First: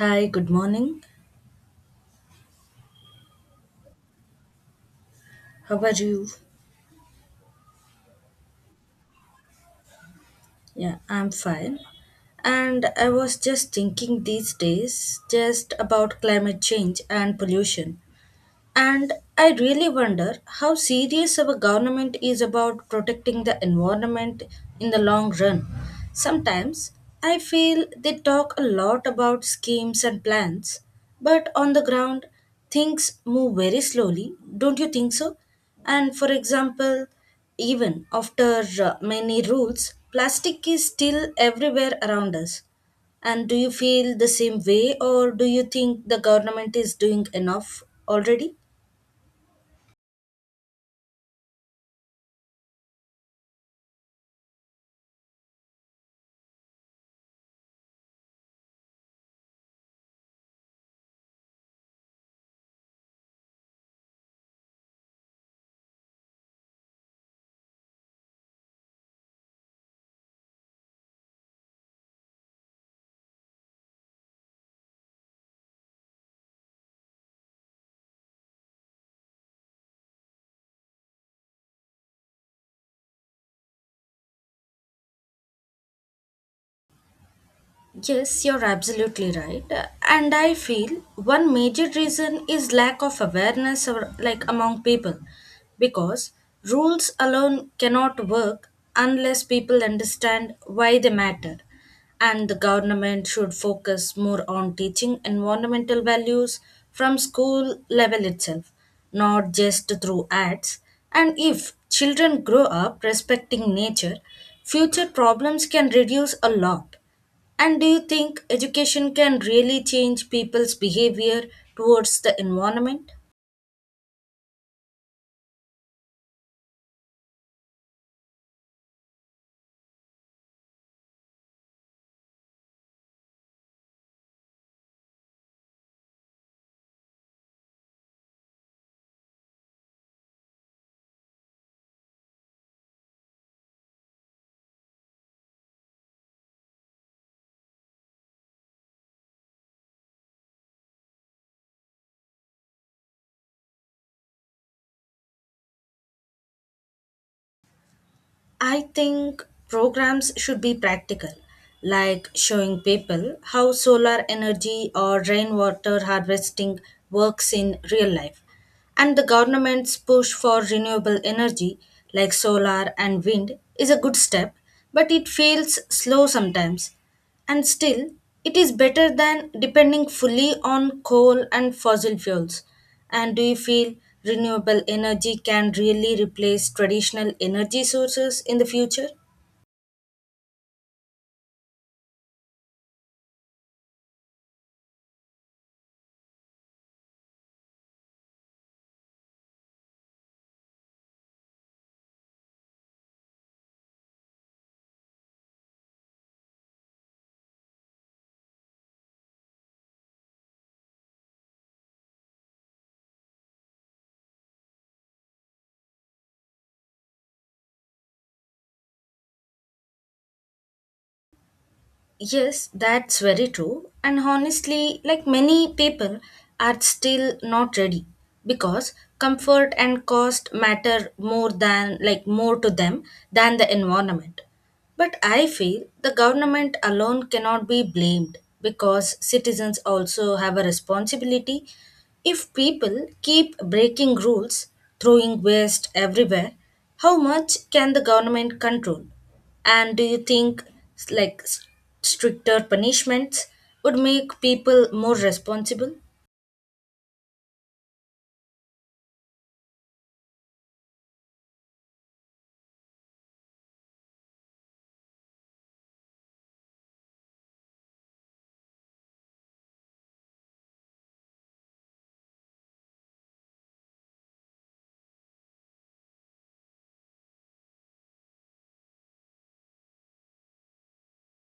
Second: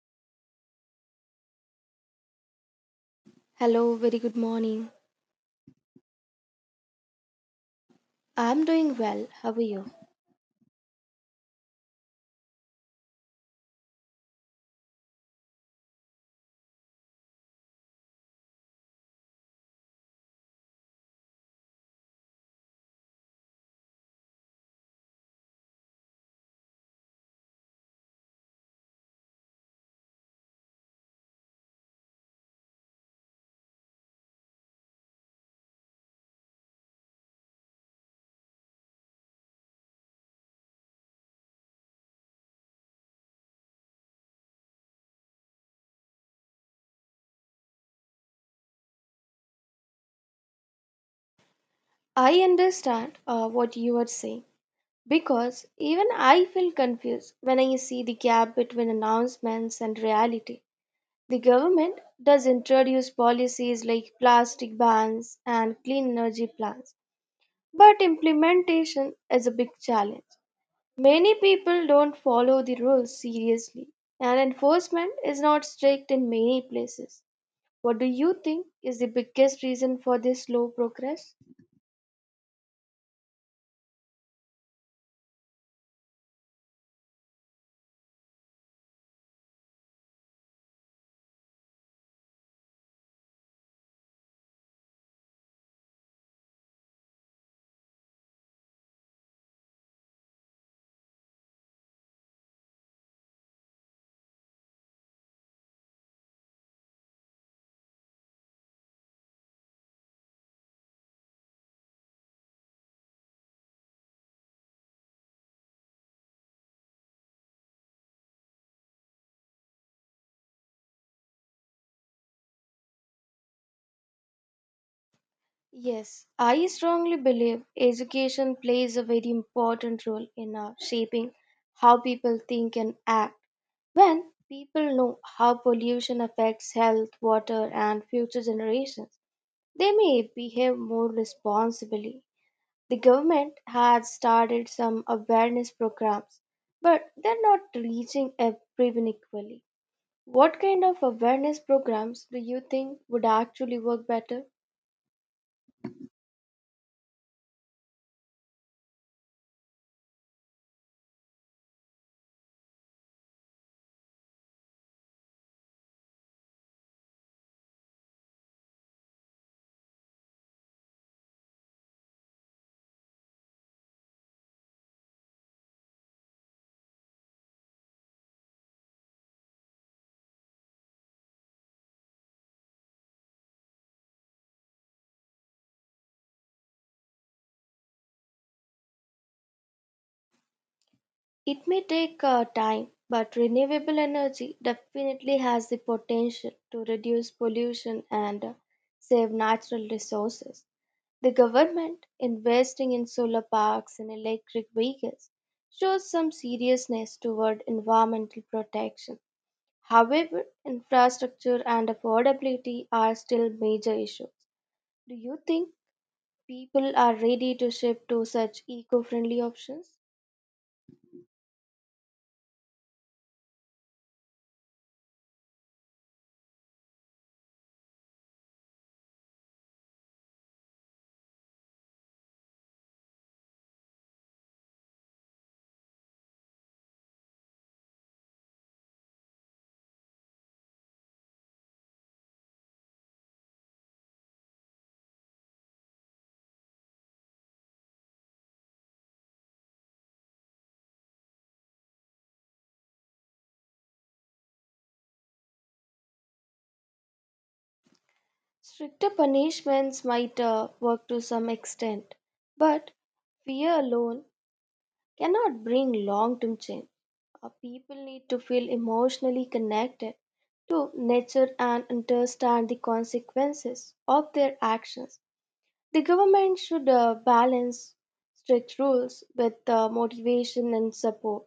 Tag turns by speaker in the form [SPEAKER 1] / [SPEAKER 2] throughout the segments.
[SPEAKER 1] Hi, good morning.
[SPEAKER 2] Hello, very good morning.
[SPEAKER 1] How are you?
[SPEAKER 2] I'm doing well. How are you?
[SPEAKER 1] Yeah, I'm fine. And I was just thinking these days just about climate change and pollution. And I really wonder how serious our government is about protecting the environment in the long run. Sometimes I feel they talk a lot about schemes and plans, but on the ground, things move very slowly, don't you think so? And for example, even after many rules, plastic is still everywhere around us. And do you feel the same way, or do you think the government is doing enough already?
[SPEAKER 2] I understand what you are saying because even I feel confused when I see the gap between announcements and reality. The government does introduce policies like plastic bans and clean energy plans, but implementation is a big challenge. Many people don't follow the rules seriously, and enforcement is not strict in many places. What do you think is the biggest reason for this slow progress?
[SPEAKER 1] Yes, you're absolutely right. And I feel one major reason is lack of awareness or like among people because rules alone cannot work unless people understand why they matter. And the government should focus more on teaching environmental values from school level itself, not just through ads. And if children grow up respecting nature, future problems can reduce a lot and do you think education can really change people's behavior towards the environment?
[SPEAKER 2] Yes, I strongly believe education plays a very important role in shaping how people think and act. When people know how pollution affects health, water, and future generations, they may behave more responsibly. The government has started some awareness programs, but they're not reaching everyone equally. What kind of awareness programs do you think would actually work better?
[SPEAKER 1] I think programs should be practical, like showing people how solar energy or rainwater harvesting works in real life. And the government's push for renewable energy, like solar and wind, is a good step, but it feels slow sometimes. And still, it is better than depending fully on coal and fossil fuels. And do you feel renewable energy can really replace traditional energy sources in the future?
[SPEAKER 2] It may take time, but renewable energy definitely has the potential to reduce pollution and save natural resources. The government investing in solar parks and electric vehicles shows some seriousness toward environmental protection. However, infrastructure and affordability are still major issues. Do you think people are ready to shift to such eco friendly options?
[SPEAKER 1] Yes, that's very true. And honestly, like many people are still not ready because comfort and cost matter more than like more to them than the environment. But I feel the government alone cannot be blamed because citizens also have a responsibility. If people keep breaking rules, throwing waste everywhere, how much can the government control? And do you think s- like s- stricter punishments would make people more responsible?
[SPEAKER 2] Stricter punishments might work to some extent, but fear alone cannot bring long term change. People need to feel emotionally connected to nature and understand the consequences of their actions. The government should balance strict rules with motivation and support.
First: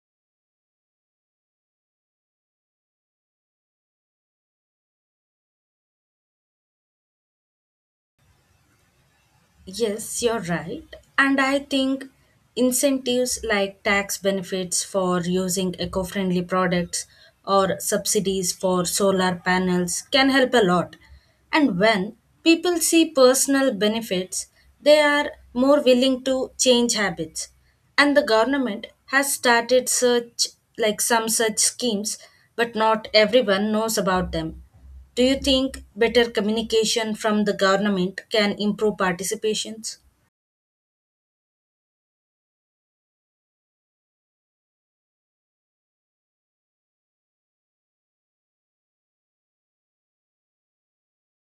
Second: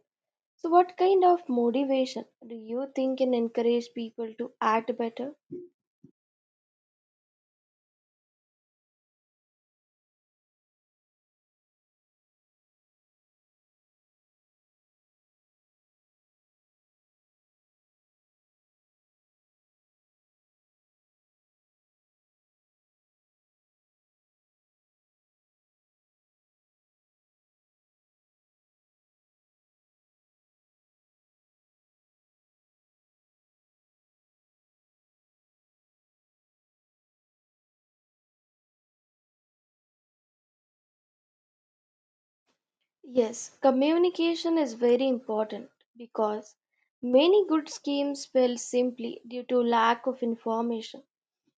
[SPEAKER 2] So, what kind of motivation do you think can encourage people to act better?
[SPEAKER 1] Yes, you're right. And I think incentives like tax benefits for using eco friendly products or subsidies for solar panels can help a lot. And when people see personal benefits, they are more willing to change habits. And the government has started such like some such schemes, but not everyone knows about them. Do you think better communication from the government can improve participations?
[SPEAKER 2] Yes, communication is very important because many good schemes fail simply due to lack of information.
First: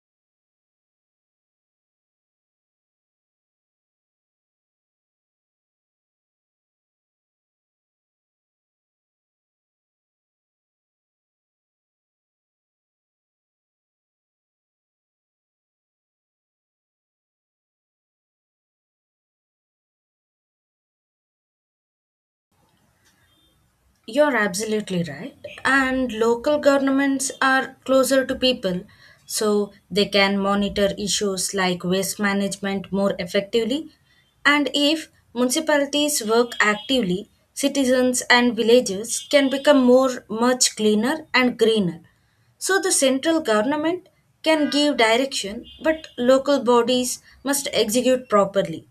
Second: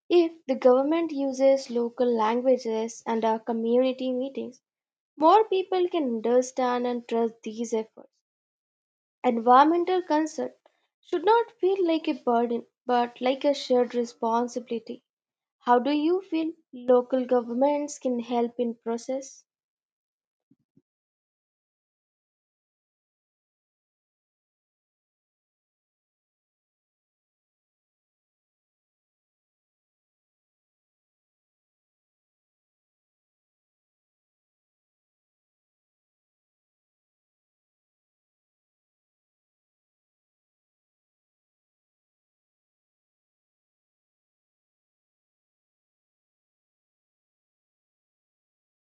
[SPEAKER 2] If the government uses local languages and our community meetings, more people can understand and trust these efforts. Environmental concern should not feel like a burden but like a shared responsibility. How do you feel local governments can help in process?
[SPEAKER 1] You're absolutely right. And local governments are closer to people, so they can monitor issues like waste management more effectively. And if municipalities work actively, citizens and villages can become more much cleaner and greener. So the central government can give direction, but local bodies must execute properly.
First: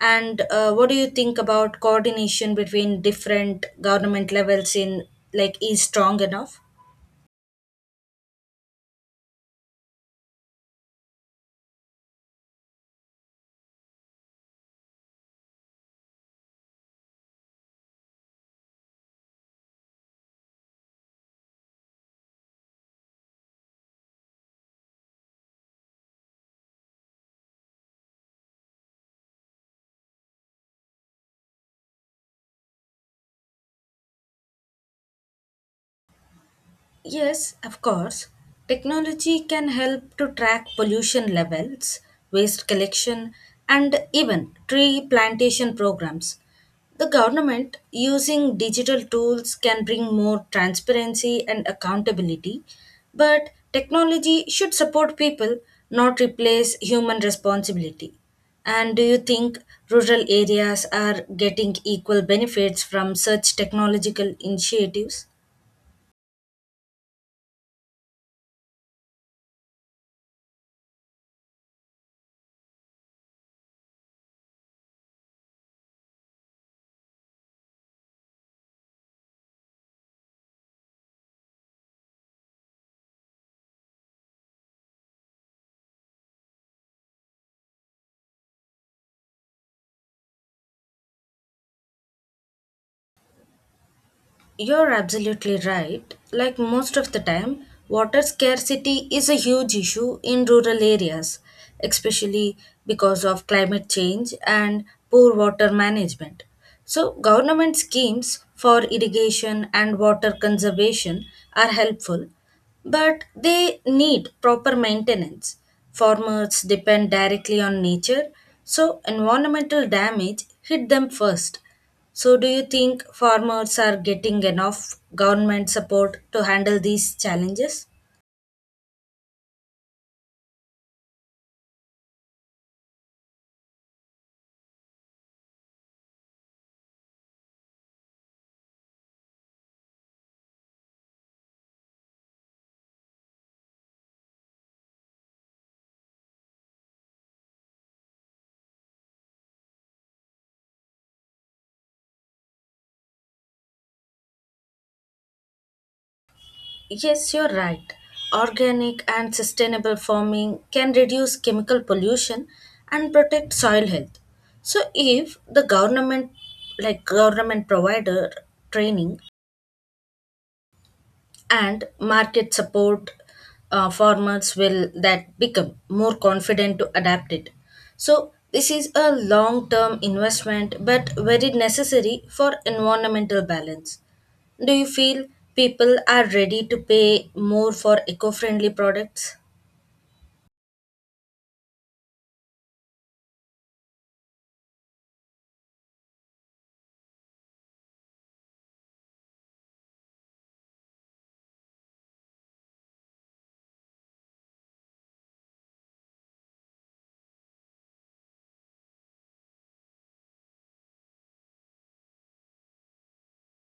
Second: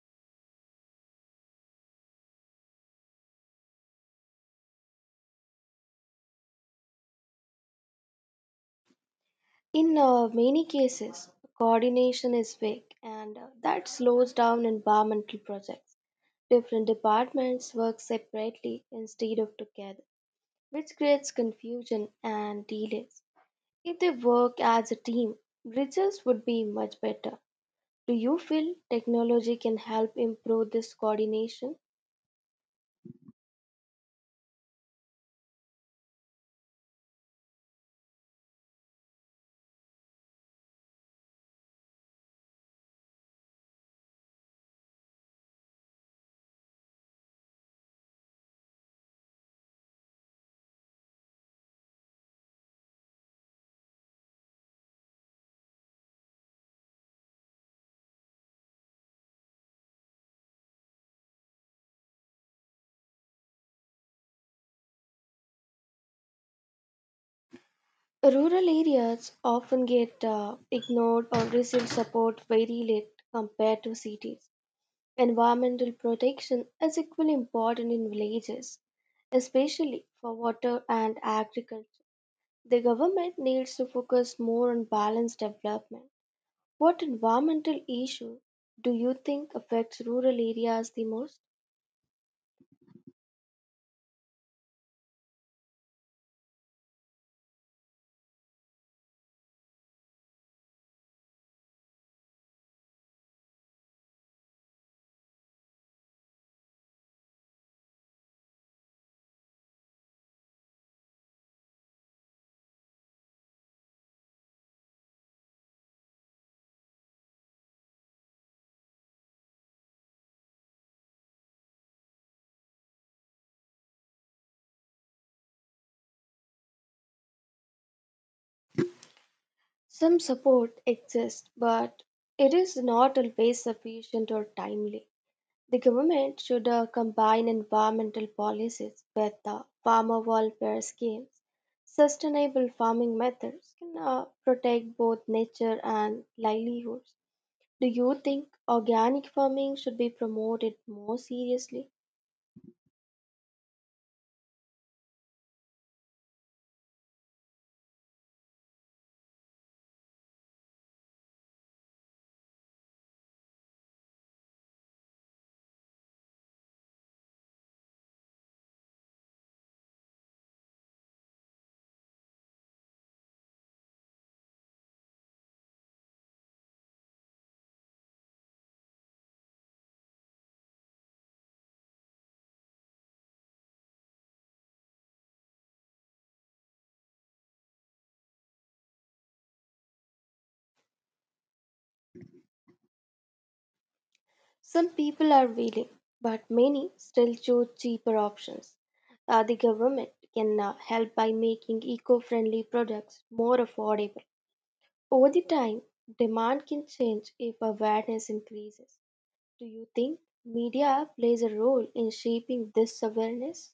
[SPEAKER 1] And what do you think about coordination between different government levels in like is strong enough?
[SPEAKER 2] In many cases, coordination is weak and that slows down environmental projects. Different departments work separately instead of together, which creates confusion and delays. If they work as a team, results would be much better. Do you feel technology can help improve this coordination?
[SPEAKER 1] Yes, of course. Technology can help to track pollution levels, waste collection, and even tree plantation programs. The government, using digital tools, can bring more transparency and accountability, but technology should support people, not replace human responsibility. And do you think rural areas are getting equal benefits from such technological initiatives?
[SPEAKER 2] Rural areas often get ignored or receive support very late compared to cities. Environmental protection is equally important in villages, especially for water and agriculture. The government needs to focus more on balanced development. What environmental issue do you think affects rural areas the most?
[SPEAKER 1] You're absolutely right. Like most of the time, water scarcity is a huge issue in rural areas, especially because of climate change and poor water management. So, government schemes for irrigation and water conservation are helpful, but they need proper maintenance. Farmers depend directly on nature, so environmental damage hit them first. So, do you think farmers are getting enough government support to handle these challenges?
[SPEAKER 2] Some support exists, but it is not always sufficient or timely. The government should combine environmental policies with farmer welfare schemes. Sustainable farming methods can protect both nature and livelihoods. Do you think organic farming should be promoted more seriously?
[SPEAKER 1] Yes, you're right. Organic and sustainable farming can reduce chemical pollution and protect soil health. So if the government like government provider training and market support farmers will that become more confident to adapt it so this is a long term investment but very necessary for environmental balance do you feel people are ready to pay more for eco friendly products.
[SPEAKER 2] Some people are willing, but many still choose cheaper options. The government can help by making eco friendly products more affordable. Over the time, demand can change if awareness increases. Do you think media plays a role in shaping this awareness?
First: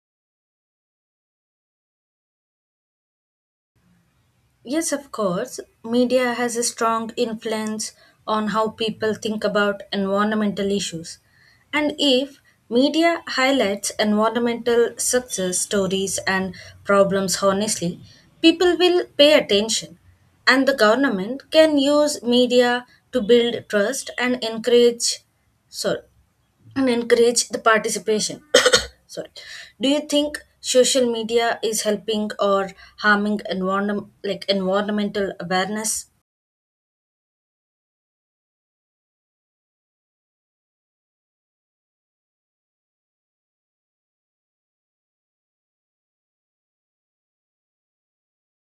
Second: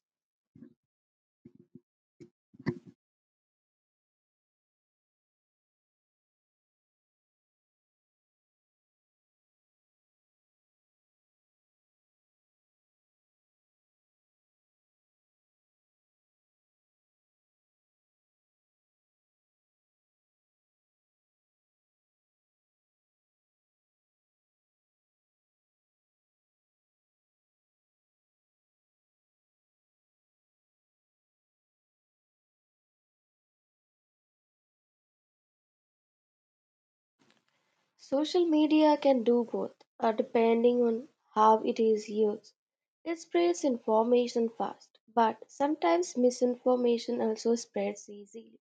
[SPEAKER 1] Yes, of course. Media has a strong influence on how people think about environmental issues. And if media highlights environmental success stories and problems honestly, people will pay attention. And the government can use media to build trust and encourage sorry and encourage the participation. Sorry. Do you think social media is helping or harming environment, like environmental awareness?
[SPEAKER 2] Social media can do both, depending on how it is used. It spreads information fast, but sometimes misinformation also spreads easily.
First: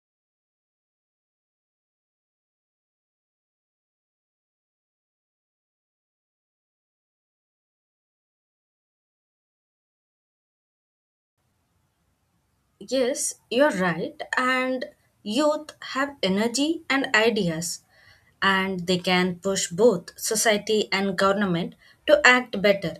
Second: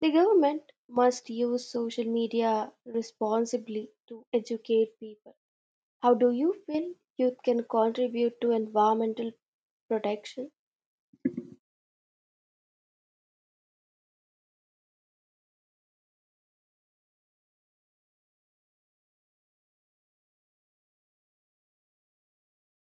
[SPEAKER 2] The government must use social media responsibly to educate people. How do you feel youth can contribute to environmental protection?
[SPEAKER 1] Yes, you're right. And youth have energy and ideas, and they can push both society and government to act better.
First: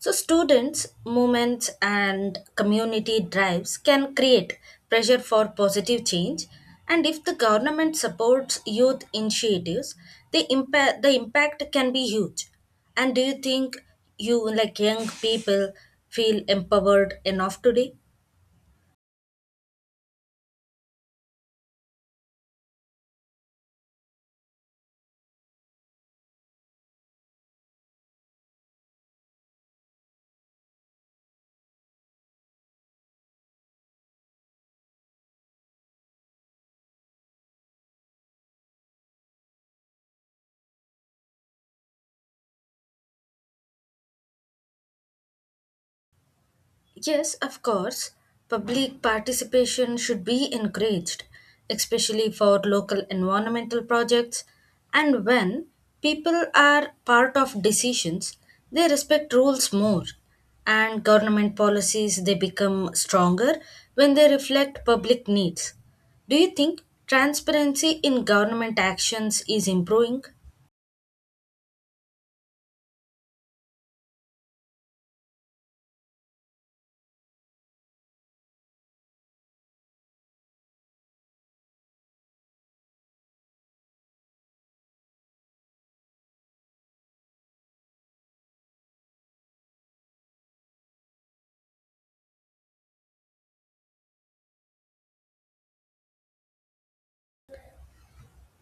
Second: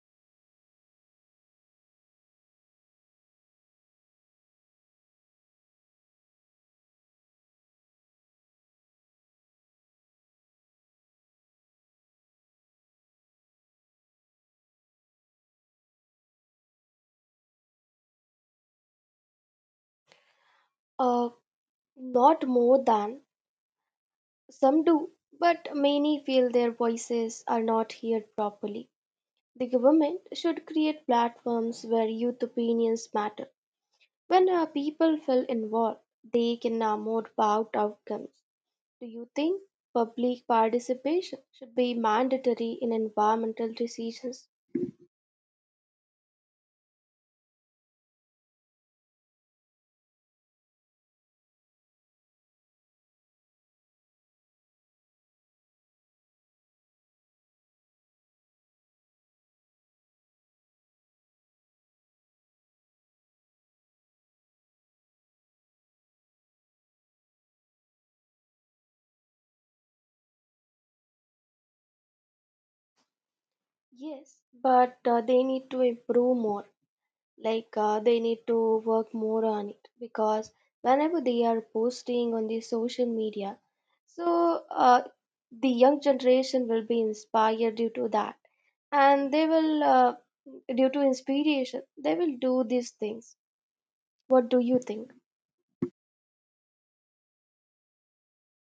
[SPEAKER 1] So, students, movements, and community drives can create pressure for positive change. And if the government supports youth initiatives, the impact can be huge. And do you think you, like young people, feel empowered enough today?
[SPEAKER 2] Uh, Not more than some do, but many feel their voices are not heard properly. The government should create platforms where youth opinions matter. When people feel involved, they can more about outcomes. Do you think public participation should be mandatory in environmental decisions?
[SPEAKER 1] Yes, of course. Public participation should be encouraged, especially for local environmental projects. And when people are part of decisions, they respect rules more. And government policies they become stronger when they reflect public needs. Do you think transparency in government actions is improving?
[SPEAKER 2] Yes, but they need to improve more. Like they need to work more on it because whenever they are posting on the social media, so the young generation will be inspired due to that, and they will, due to inspiration, they will do these things. What do you think?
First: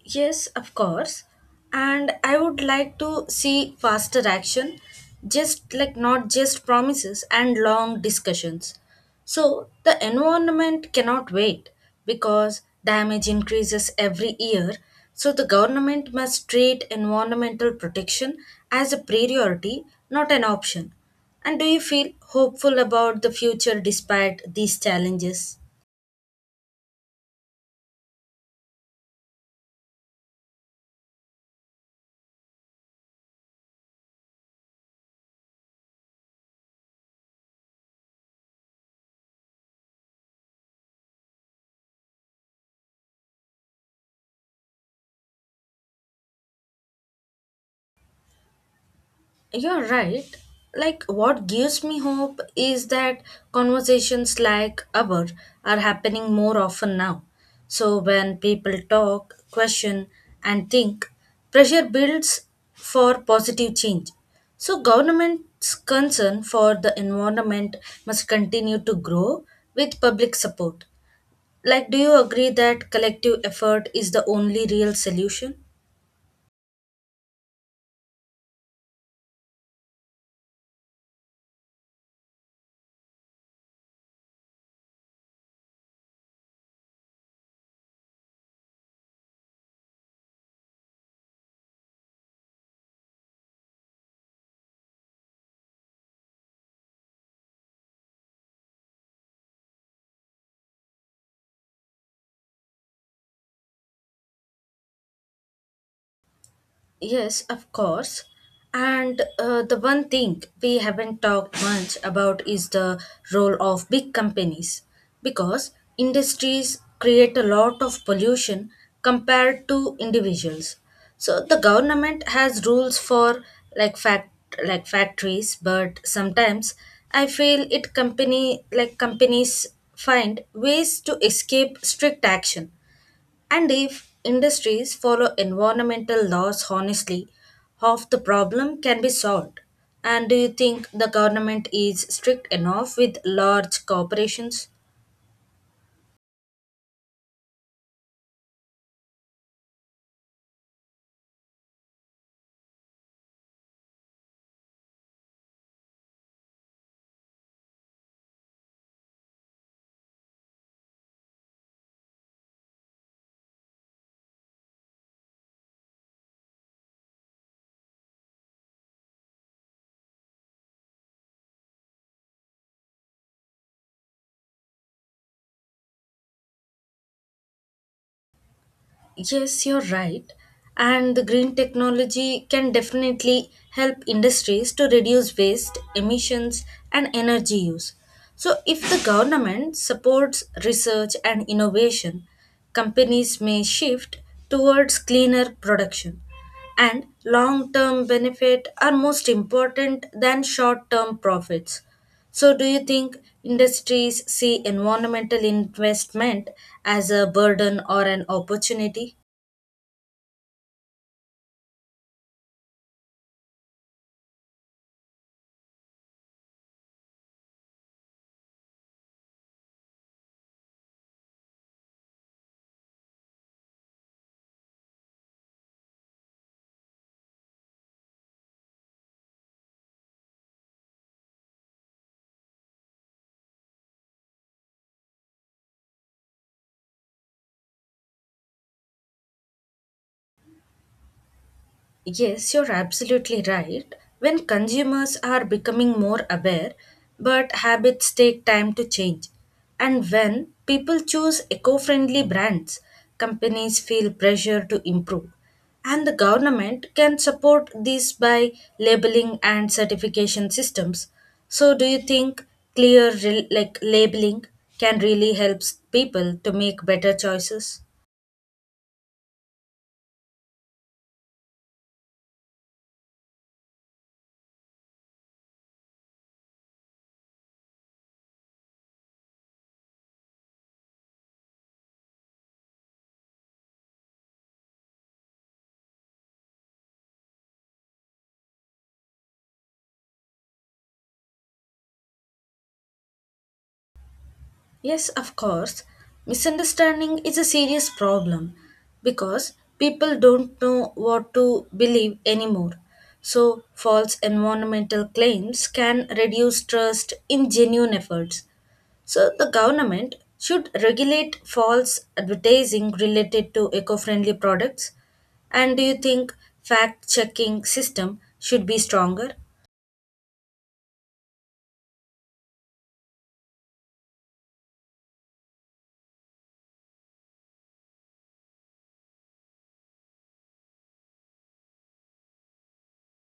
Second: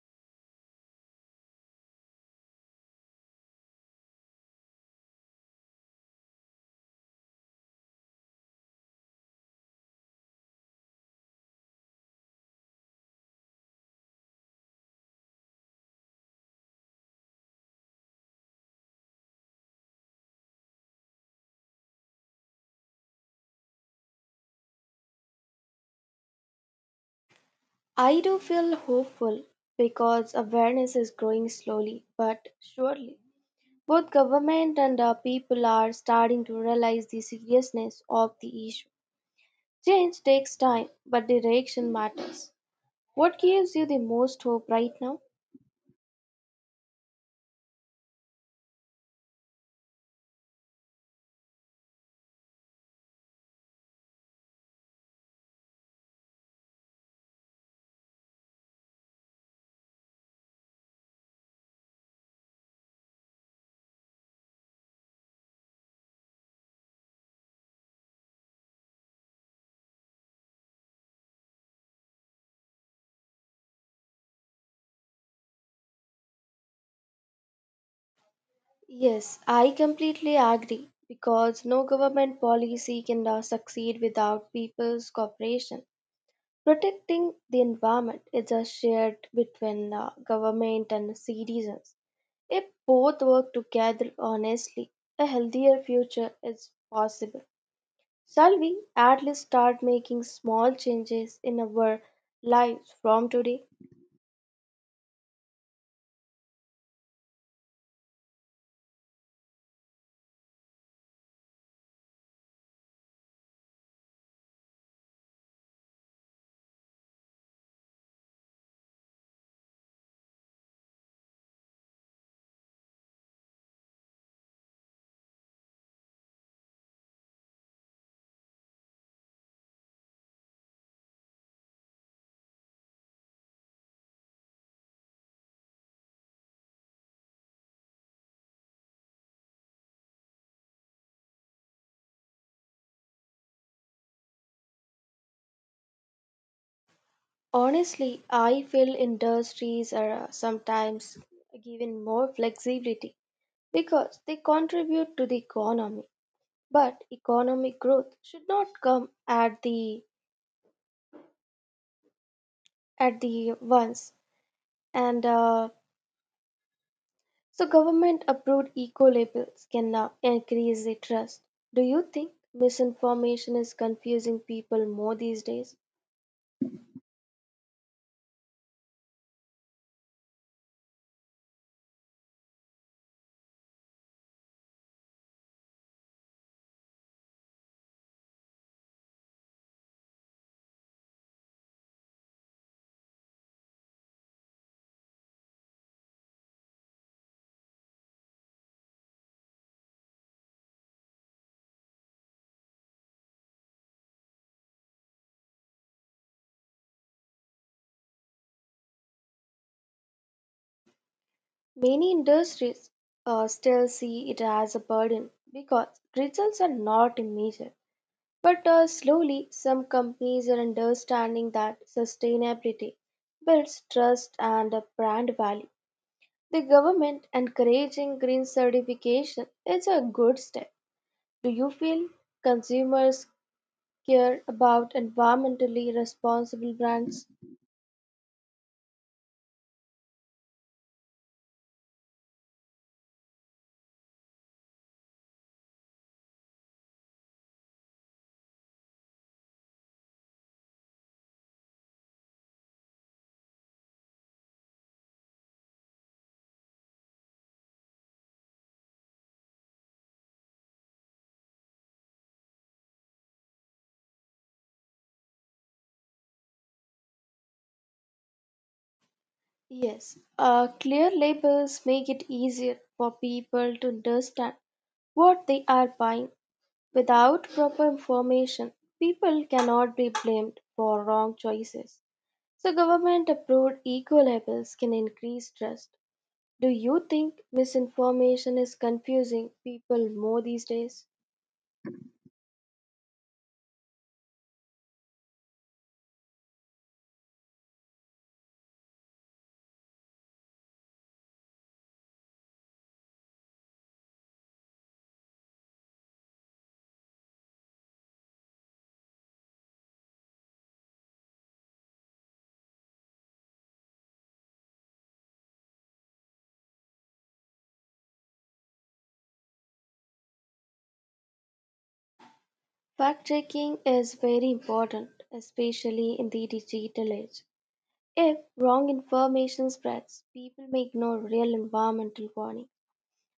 [SPEAKER 1] Yes, of course. And I would like to see faster action, just like not just promises and long discussions. So the environment cannot wait because damage increases every year. So the government must treat environmental protection as a priority, not an option. And do you feel hopeful about the future despite these challenges?
[SPEAKER 2] I do feel hopeful because awareness is growing slowly but surely. Both government and people are starting to realize the seriousness of the issue. Change takes time, but the direction matters. What gives you the most hope right now?
[SPEAKER 1] You're right. Like, what gives me hope is that conversations like ours are happening more often now. So, when people talk, question, and think, pressure builds for positive change. So, government's concern for the environment must continue to grow with public support. Like, do you agree that collective effort is the only real solution?
[SPEAKER 2] Yes, I completely agree because no government policy can succeed without people's cooperation. Protecting the environment is a shared between government and citizens. If both work together honestly, a healthier future is possible. Shall we at least start making small changes in our lives from today?
[SPEAKER 1] Yes, of course. And the one thing we haven't talked much about is the role of big companies because industries create a lot of pollution compared to individuals. So the government has rules for like fact like factories, but sometimes I feel it company like companies find ways to escape strict action and if industries follow environmental laws honestly, half the problem can be solved. And do you think the government is strict enough with large corporations?
[SPEAKER 2] Honestly, I feel industries are sometimes given more flexibility because they contribute to the economy. But economic growth should not come at the once. And so, government approved eco labels can now increase the trust. Do you think misinformation is confusing people more these days?
[SPEAKER 1] Yes, you're right. And the green technology can definitely help industries to reduce waste, emissions, and energy use. So, if the government supports research and innovation, companies may shift towards cleaner production. And long term benefit are most important than short term profits. So, do you think industries see environmental investment as a burden or an opportunity?
[SPEAKER 2] Many industries still see it as a burden because results are not immediate. But slowly, some companies are understanding that sustainability builds trust and a brand value. The government encouraging green certification is a good step. Do you feel consumers care about environmentally responsible brands?
[SPEAKER 1] Yes, you're absolutely right. When consumers are becoming more aware, but habits take time to change. And when people choose eco friendly brands, companies feel pressure to improve. And the government can support this by labeling and certification systems. So, do you think clear labeling can really help people to make better choices?
[SPEAKER 2] Yes, clear labels make it easier for people to understand what they are buying. Without proper information, people cannot be blamed for wrong choices. So, government approved eco labels can increase trust. Do you think misinformation is confusing people more these days?
[SPEAKER 1] Yes, of course. Misunderstanding is a serious problem because people don't know what to believe anymore. So, false environmental claims can reduce trust in genuine efforts. So, the government should regulate false advertising related to eco friendly products. And do you think fact checking system should be stronger?
[SPEAKER 2] Fact checking is very important, especially in the digital age. If wrong information spreads, people may ignore real environmental warning.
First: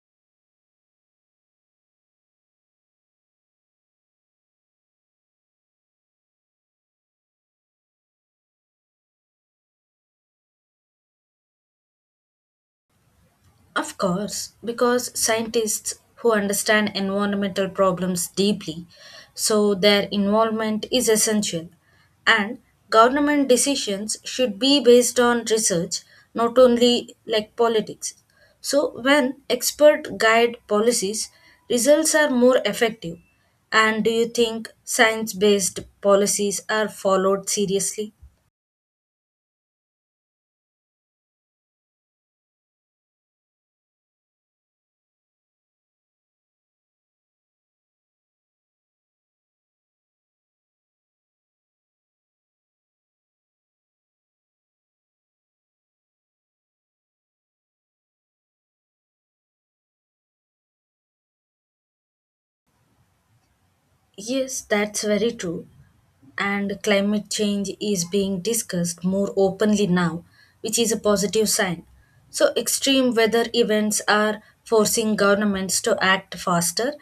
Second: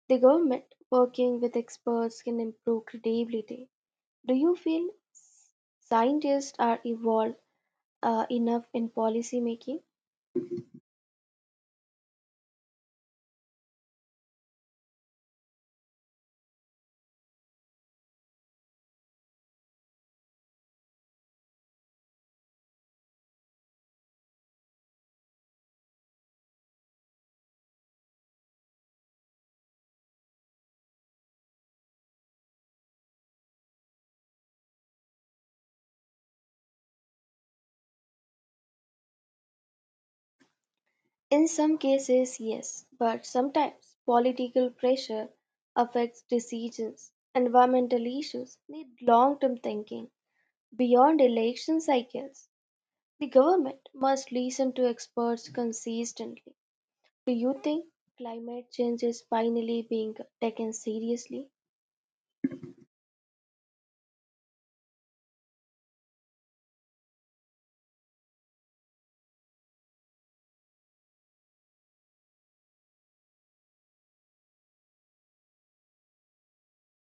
[SPEAKER 2] The government, working with experts, can improve credibility. Do you feel scientists are involved enough in policy making?
[SPEAKER 1] Of course, because scientists who understand environmental problems deeply, so their involvement is essential. And government decisions should be based on research, not only like politics. So when expert guide policies, results are more effective. And do you think science based policies are followed seriously?
[SPEAKER 2] In some cases, yes, but sometimes political pressure affects decisions. Environmental issues need long term thinking beyond election cycles. The government must listen to experts consistently. Do you think climate change is finally being taken seriously?
[SPEAKER 1] Yes, that's very true. And climate change is being discussed more openly now, which is a positive sign. So, extreme weather events are forcing governments to act faster,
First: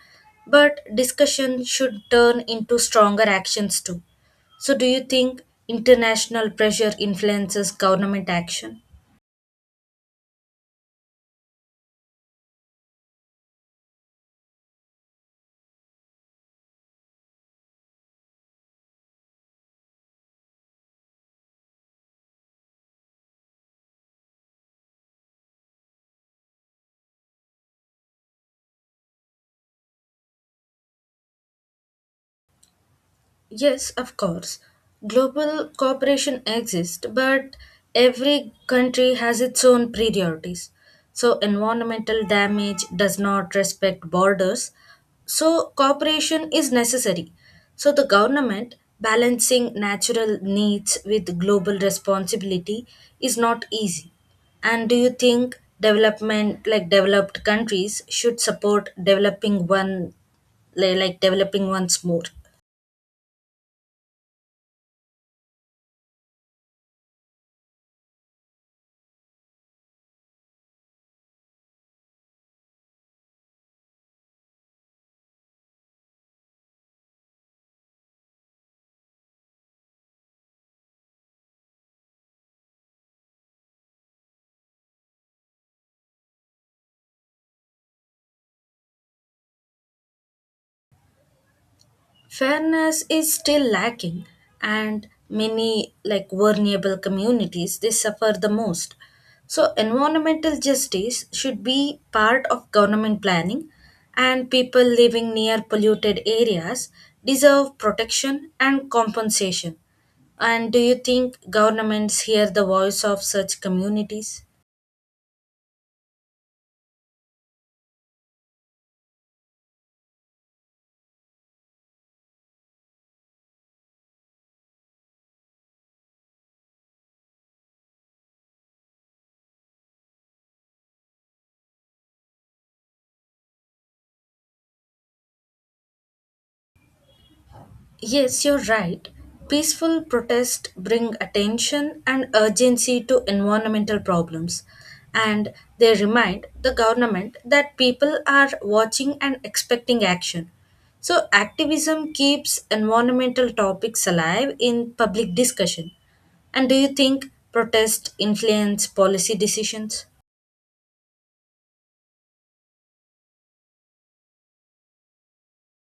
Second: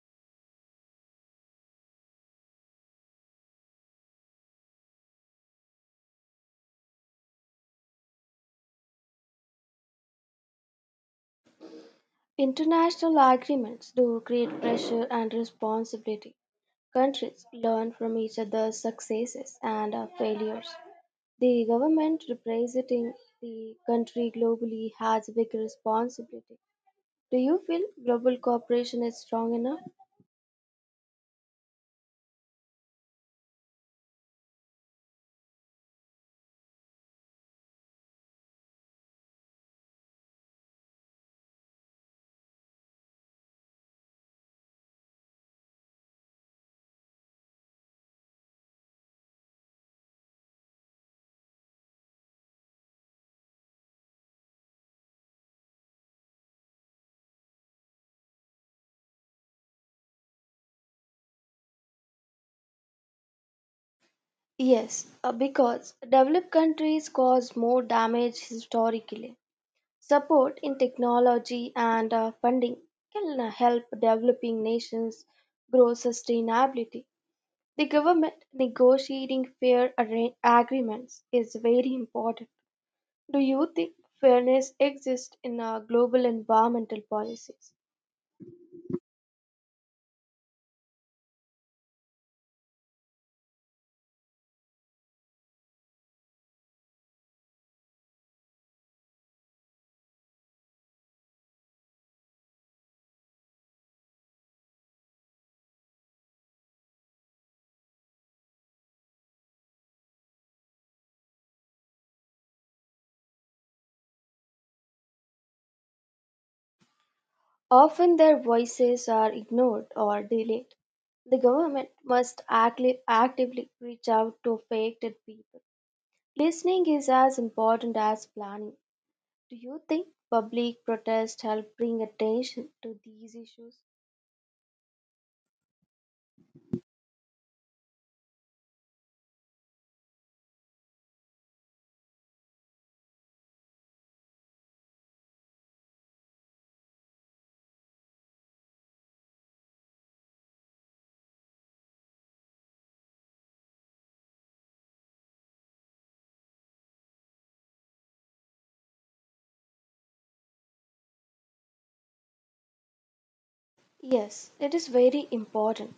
[SPEAKER 1] but discussion should turn into stronger actions too. So, do you think international pressure influences government action?
[SPEAKER 2] International agreements do create pressure and responsibility. Countries learn from each other's successes and failures. The government representing the country globally has a big responsibility. Do you feel global cooperation is strong enough?
[SPEAKER 1] Yes, of course. Global cooperation exists, but every country has its own priorities. So, environmental damage does not respect borders. So, cooperation is necessary. So, the government balancing natural needs with global responsibility is not easy. And do you think development, like developed countries, should support developing one, like, developing ones more?
[SPEAKER 2] Yes, because developed countries cause more damage historically. Support in technology and funding can help developing nations grow sustainability. The government negotiating fair agreements is very important. Do you think fairness exists in our global environmental policies?
[SPEAKER 1] Fairness is still lacking and many like vulnerable communities they suffer the most so environmental justice should be part of government planning and people living near polluted areas deserve protection and compensation and do you think governments hear the voice of such communities.
[SPEAKER 2] Often their voices are ignored or delayed. The government must actively reach out to affected people. Listening is as important as planning. Do you think public protest help bring attention to these issues?
[SPEAKER 1] Yes, you're right. Peaceful protests bring attention and urgency to environmental problems, and they remind the government that people are watching and expecting action. So, activism keeps environmental topics alive in public discussion. And do you think protests influence policy decisions?
[SPEAKER 2] Yes, it is very important.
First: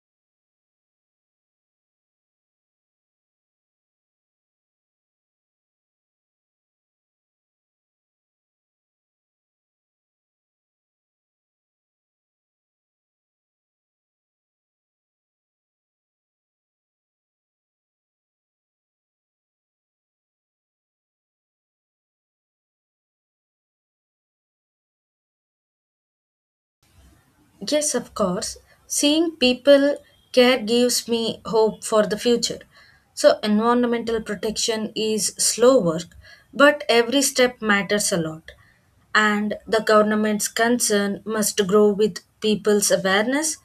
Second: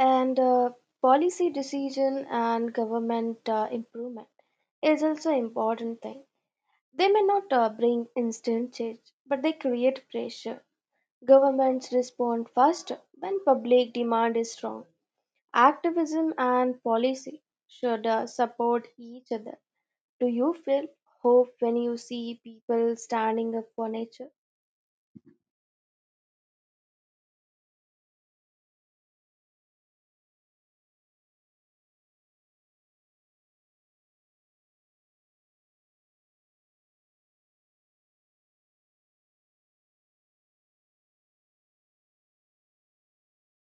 [SPEAKER 2] And policy decision and government improvement is also an important thing. They may not bring instant change, but they create pressure. Governments respond faster when public demand is strong. Activism and policy should support each other. Do you feel hope when you see people standing up for nature?
[SPEAKER 1] Yes, of course. Seeing people care gives me hope for the future. So, environmental protection is slow work, but every step matters a lot. And the government's concern must grow with people's awareness.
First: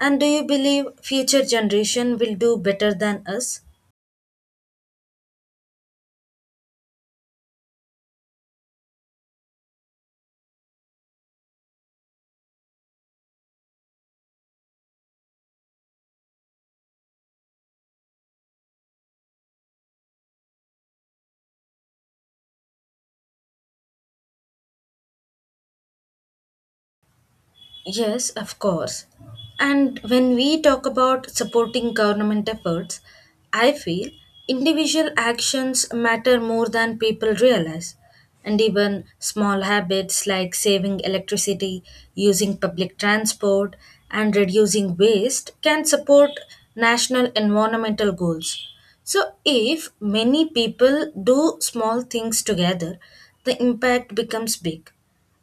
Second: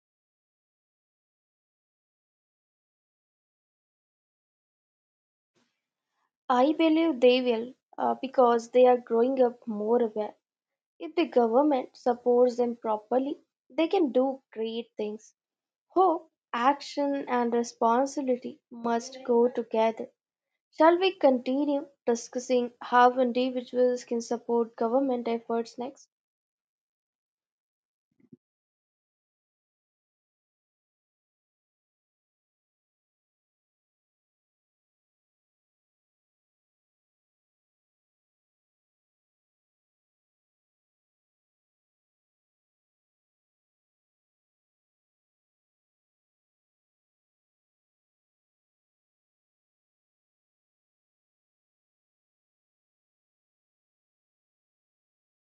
[SPEAKER 1] And do you believe future generation will do better than us?
[SPEAKER 2] I believe they will, because they are growing up more aware. If the government supports them properly, they can do great things. Hope, action, and responsibility must go together. Shall we continue discussing how individuals can support government efforts next?
[SPEAKER 1] Yes, of course. And when we talk about supporting government efforts, I feel individual actions matter more than people realize. And even small habits like saving electricity, using public transport, and reducing waste can support national environmental goals. So, if many people do small things together, the impact becomes big.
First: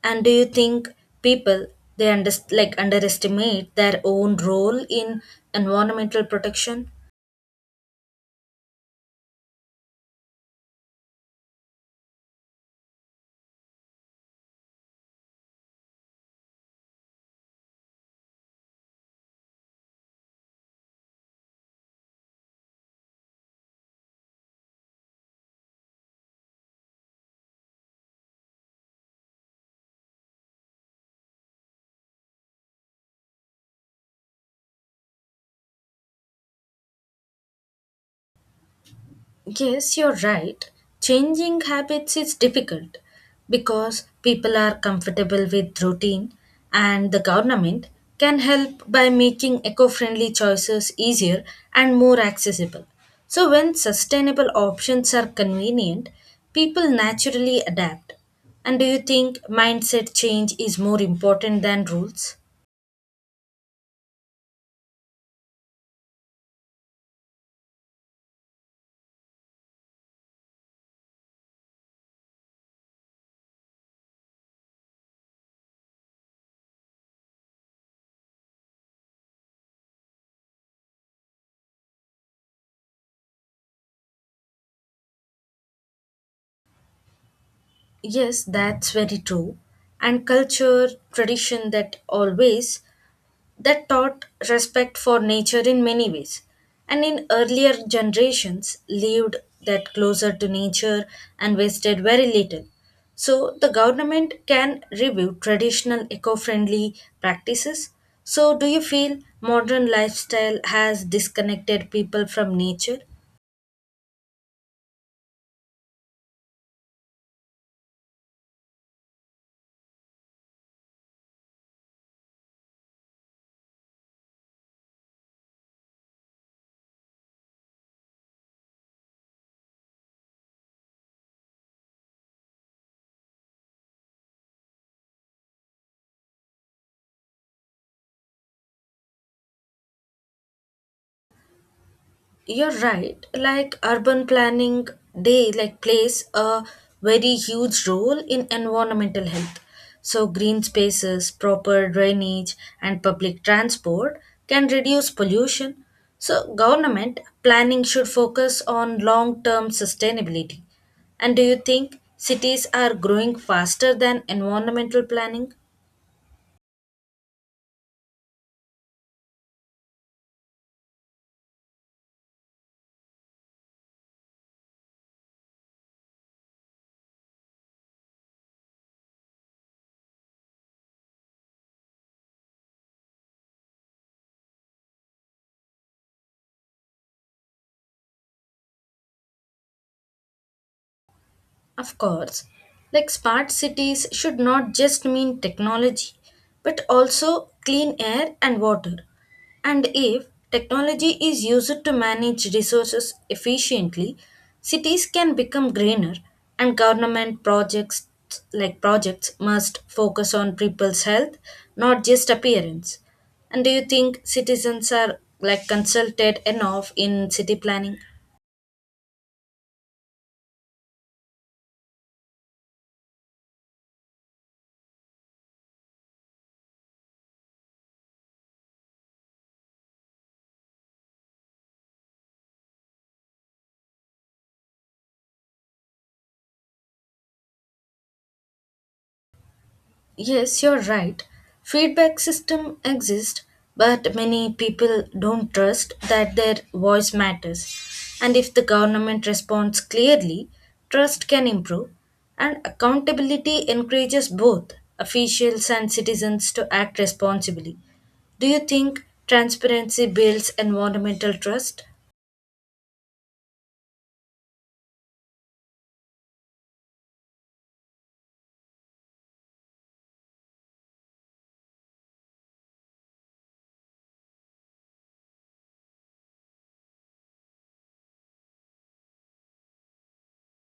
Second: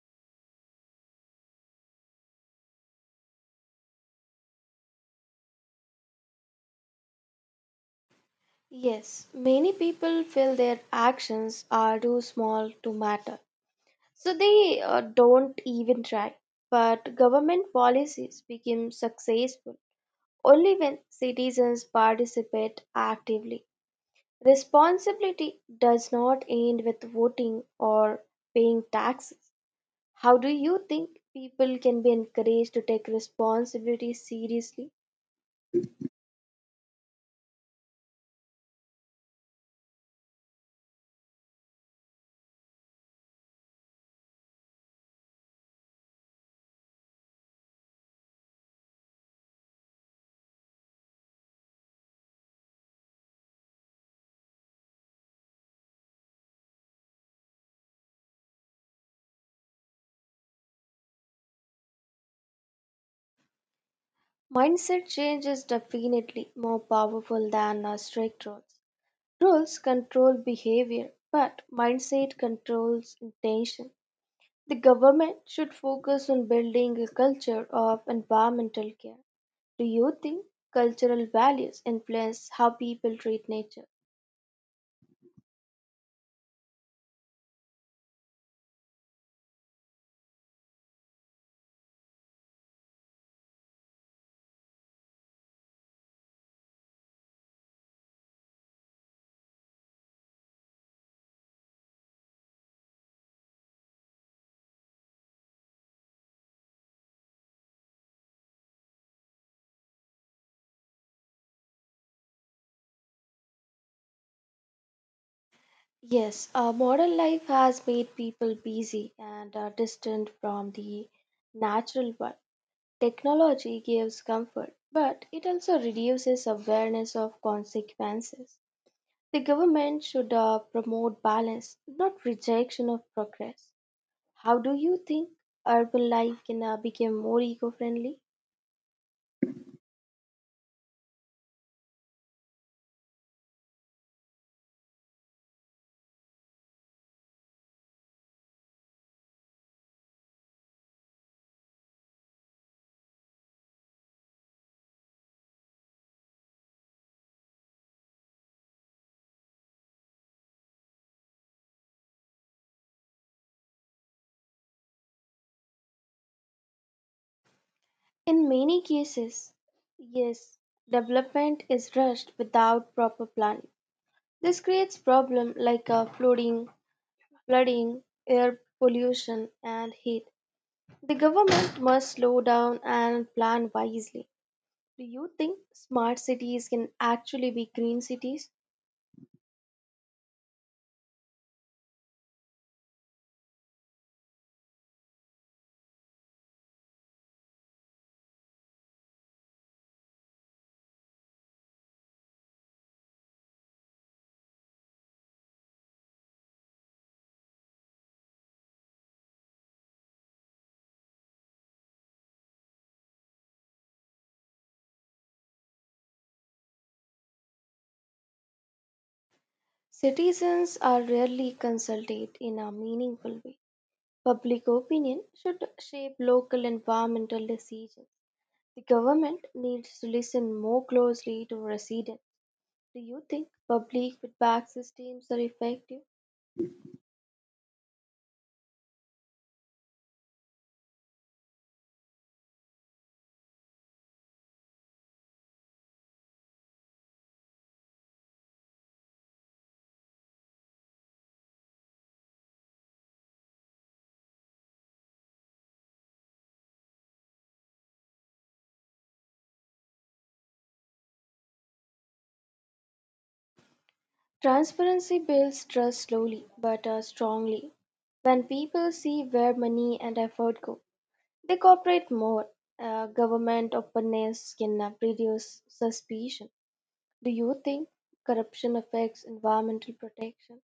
[SPEAKER 1] And do you think people they under, like underestimate their own role in environmental protection?
[SPEAKER 2] Yes, many people feel their actions are too small to matter, so they don't even try. But government policies become successful only when citizens participate actively. Responsibility does not end with voting or paying taxes. How do you think people can be encouraged to take responsibility seriously?
[SPEAKER 1] Yes, you're right. Changing habits is difficult because people are comfortable with routine and the government can help by making eco-friendly choices easier and more accessible. So when sustainable options are convenient, people naturally adapt. And do you think mindset change is more important than rules?
[SPEAKER 2] Mindset change is definitely more powerful than strict rules. Rules control behavior, but mindset controls intention. The government should focus on building a culture of environmental care. Do you think cultural values influence how people treat nature?
[SPEAKER 1] Yes, that's very true. And culture, tradition that always that taught respect for nature in many ways and in earlier generations lived that closer to nature and wasted very little so the government can review traditional eco-friendly practices so do you feel modern lifestyle has disconnected people from nature.
[SPEAKER 2] Yes, modern life has made people busy and are distant from the natural one. Technology gives comfort, but it also reduces awareness of consequences. The government should promote balance, not rejection of progress. How do you think urban life can become more eco friendly?
[SPEAKER 1] You're right. Like urban planning, they like plays a very huge role in environmental health. So green spaces, proper drainage, and public transport can reduce pollution. So government planning should focus on long-term sustainability. And do you think cities are growing faster than environmental planning?
[SPEAKER 2] In many cases, yes, development is rushed without proper planning. This creates problems like flooding flooding, air pollution, and heat. The government must slow down and plan wisely. Do you think smart cities can actually be green cities?
[SPEAKER 1] Of course, like smart cities should not just mean technology, but also clean air and water. And if technology is used to manage resources efficiently, cities can become greener and government projects like projects must focus on people's health, not just appearance. And do you think citizens are like consulted enough in city planning?
[SPEAKER 2] Citizens are rarely consulted in a meaningful way. Public opinion should shape local environmental decisions. The government needs to listen more closely to residents. Do you think public feedback systems are effective?
[SPEAKER 1] Yes, you're right. Feedback system exist, but many people don't trust that their voice matters. And if the government responds clearly, trust can improve. And accountability encourages both officials and citizens to act responsibly. Do you think transparency builds environmental trust?
[SPEAKER 2] Transparency builds trust slowly but strongly. When people see where money and effort go, they cooperate more. Government openness can reduce suspicion. Do you think corruption affects environmental protection?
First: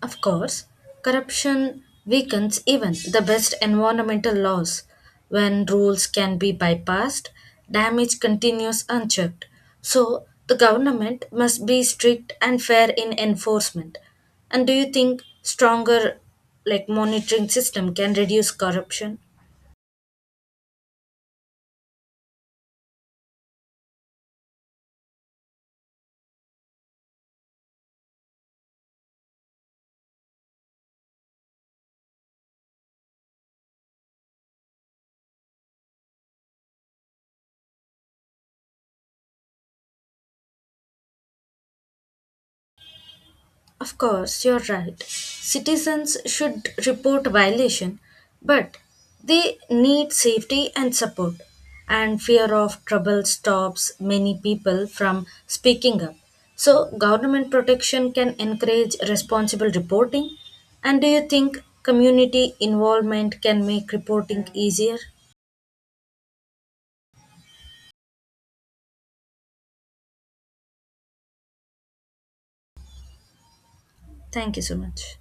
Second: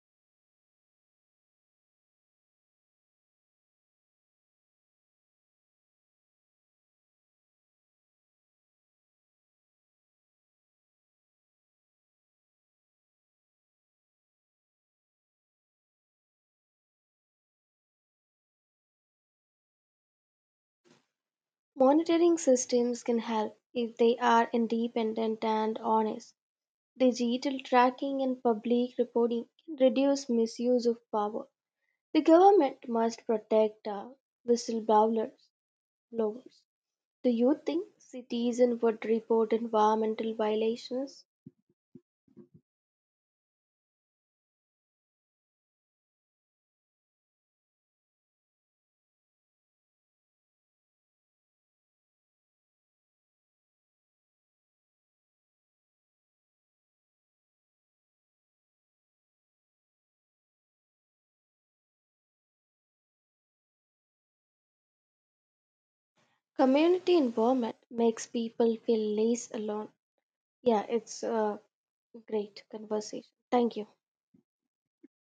[SPEAKER 1] Of course, corruption weakens even the best environmental laws. When rules can be bypassed, damage continues unchecked. So, the government must be strict and fair in enforcement. And do you think stronger like monitoring system can reduce corruption?
[SPEAKER 2] Monitoring systems can help if they are independent and honest. Digital tracking and public reporting can reduce misuse of power. The government must protect whistleblowers. Blowers. Do you think citizen would report environmental violations?
[SPEAKER 1] Of course, you're right. Citizens should report violation, but they need safety and support. And fear of trouble stops many people from speaking up. So, government protection can encourage responsible reporting. And do you think community involvement can make reporting easier?
[SPEAKER 2] Community involvement makes people feel less alone. Yeah, it's a great conversation. Thank you.
[SPEAKER 1] Thank you so much.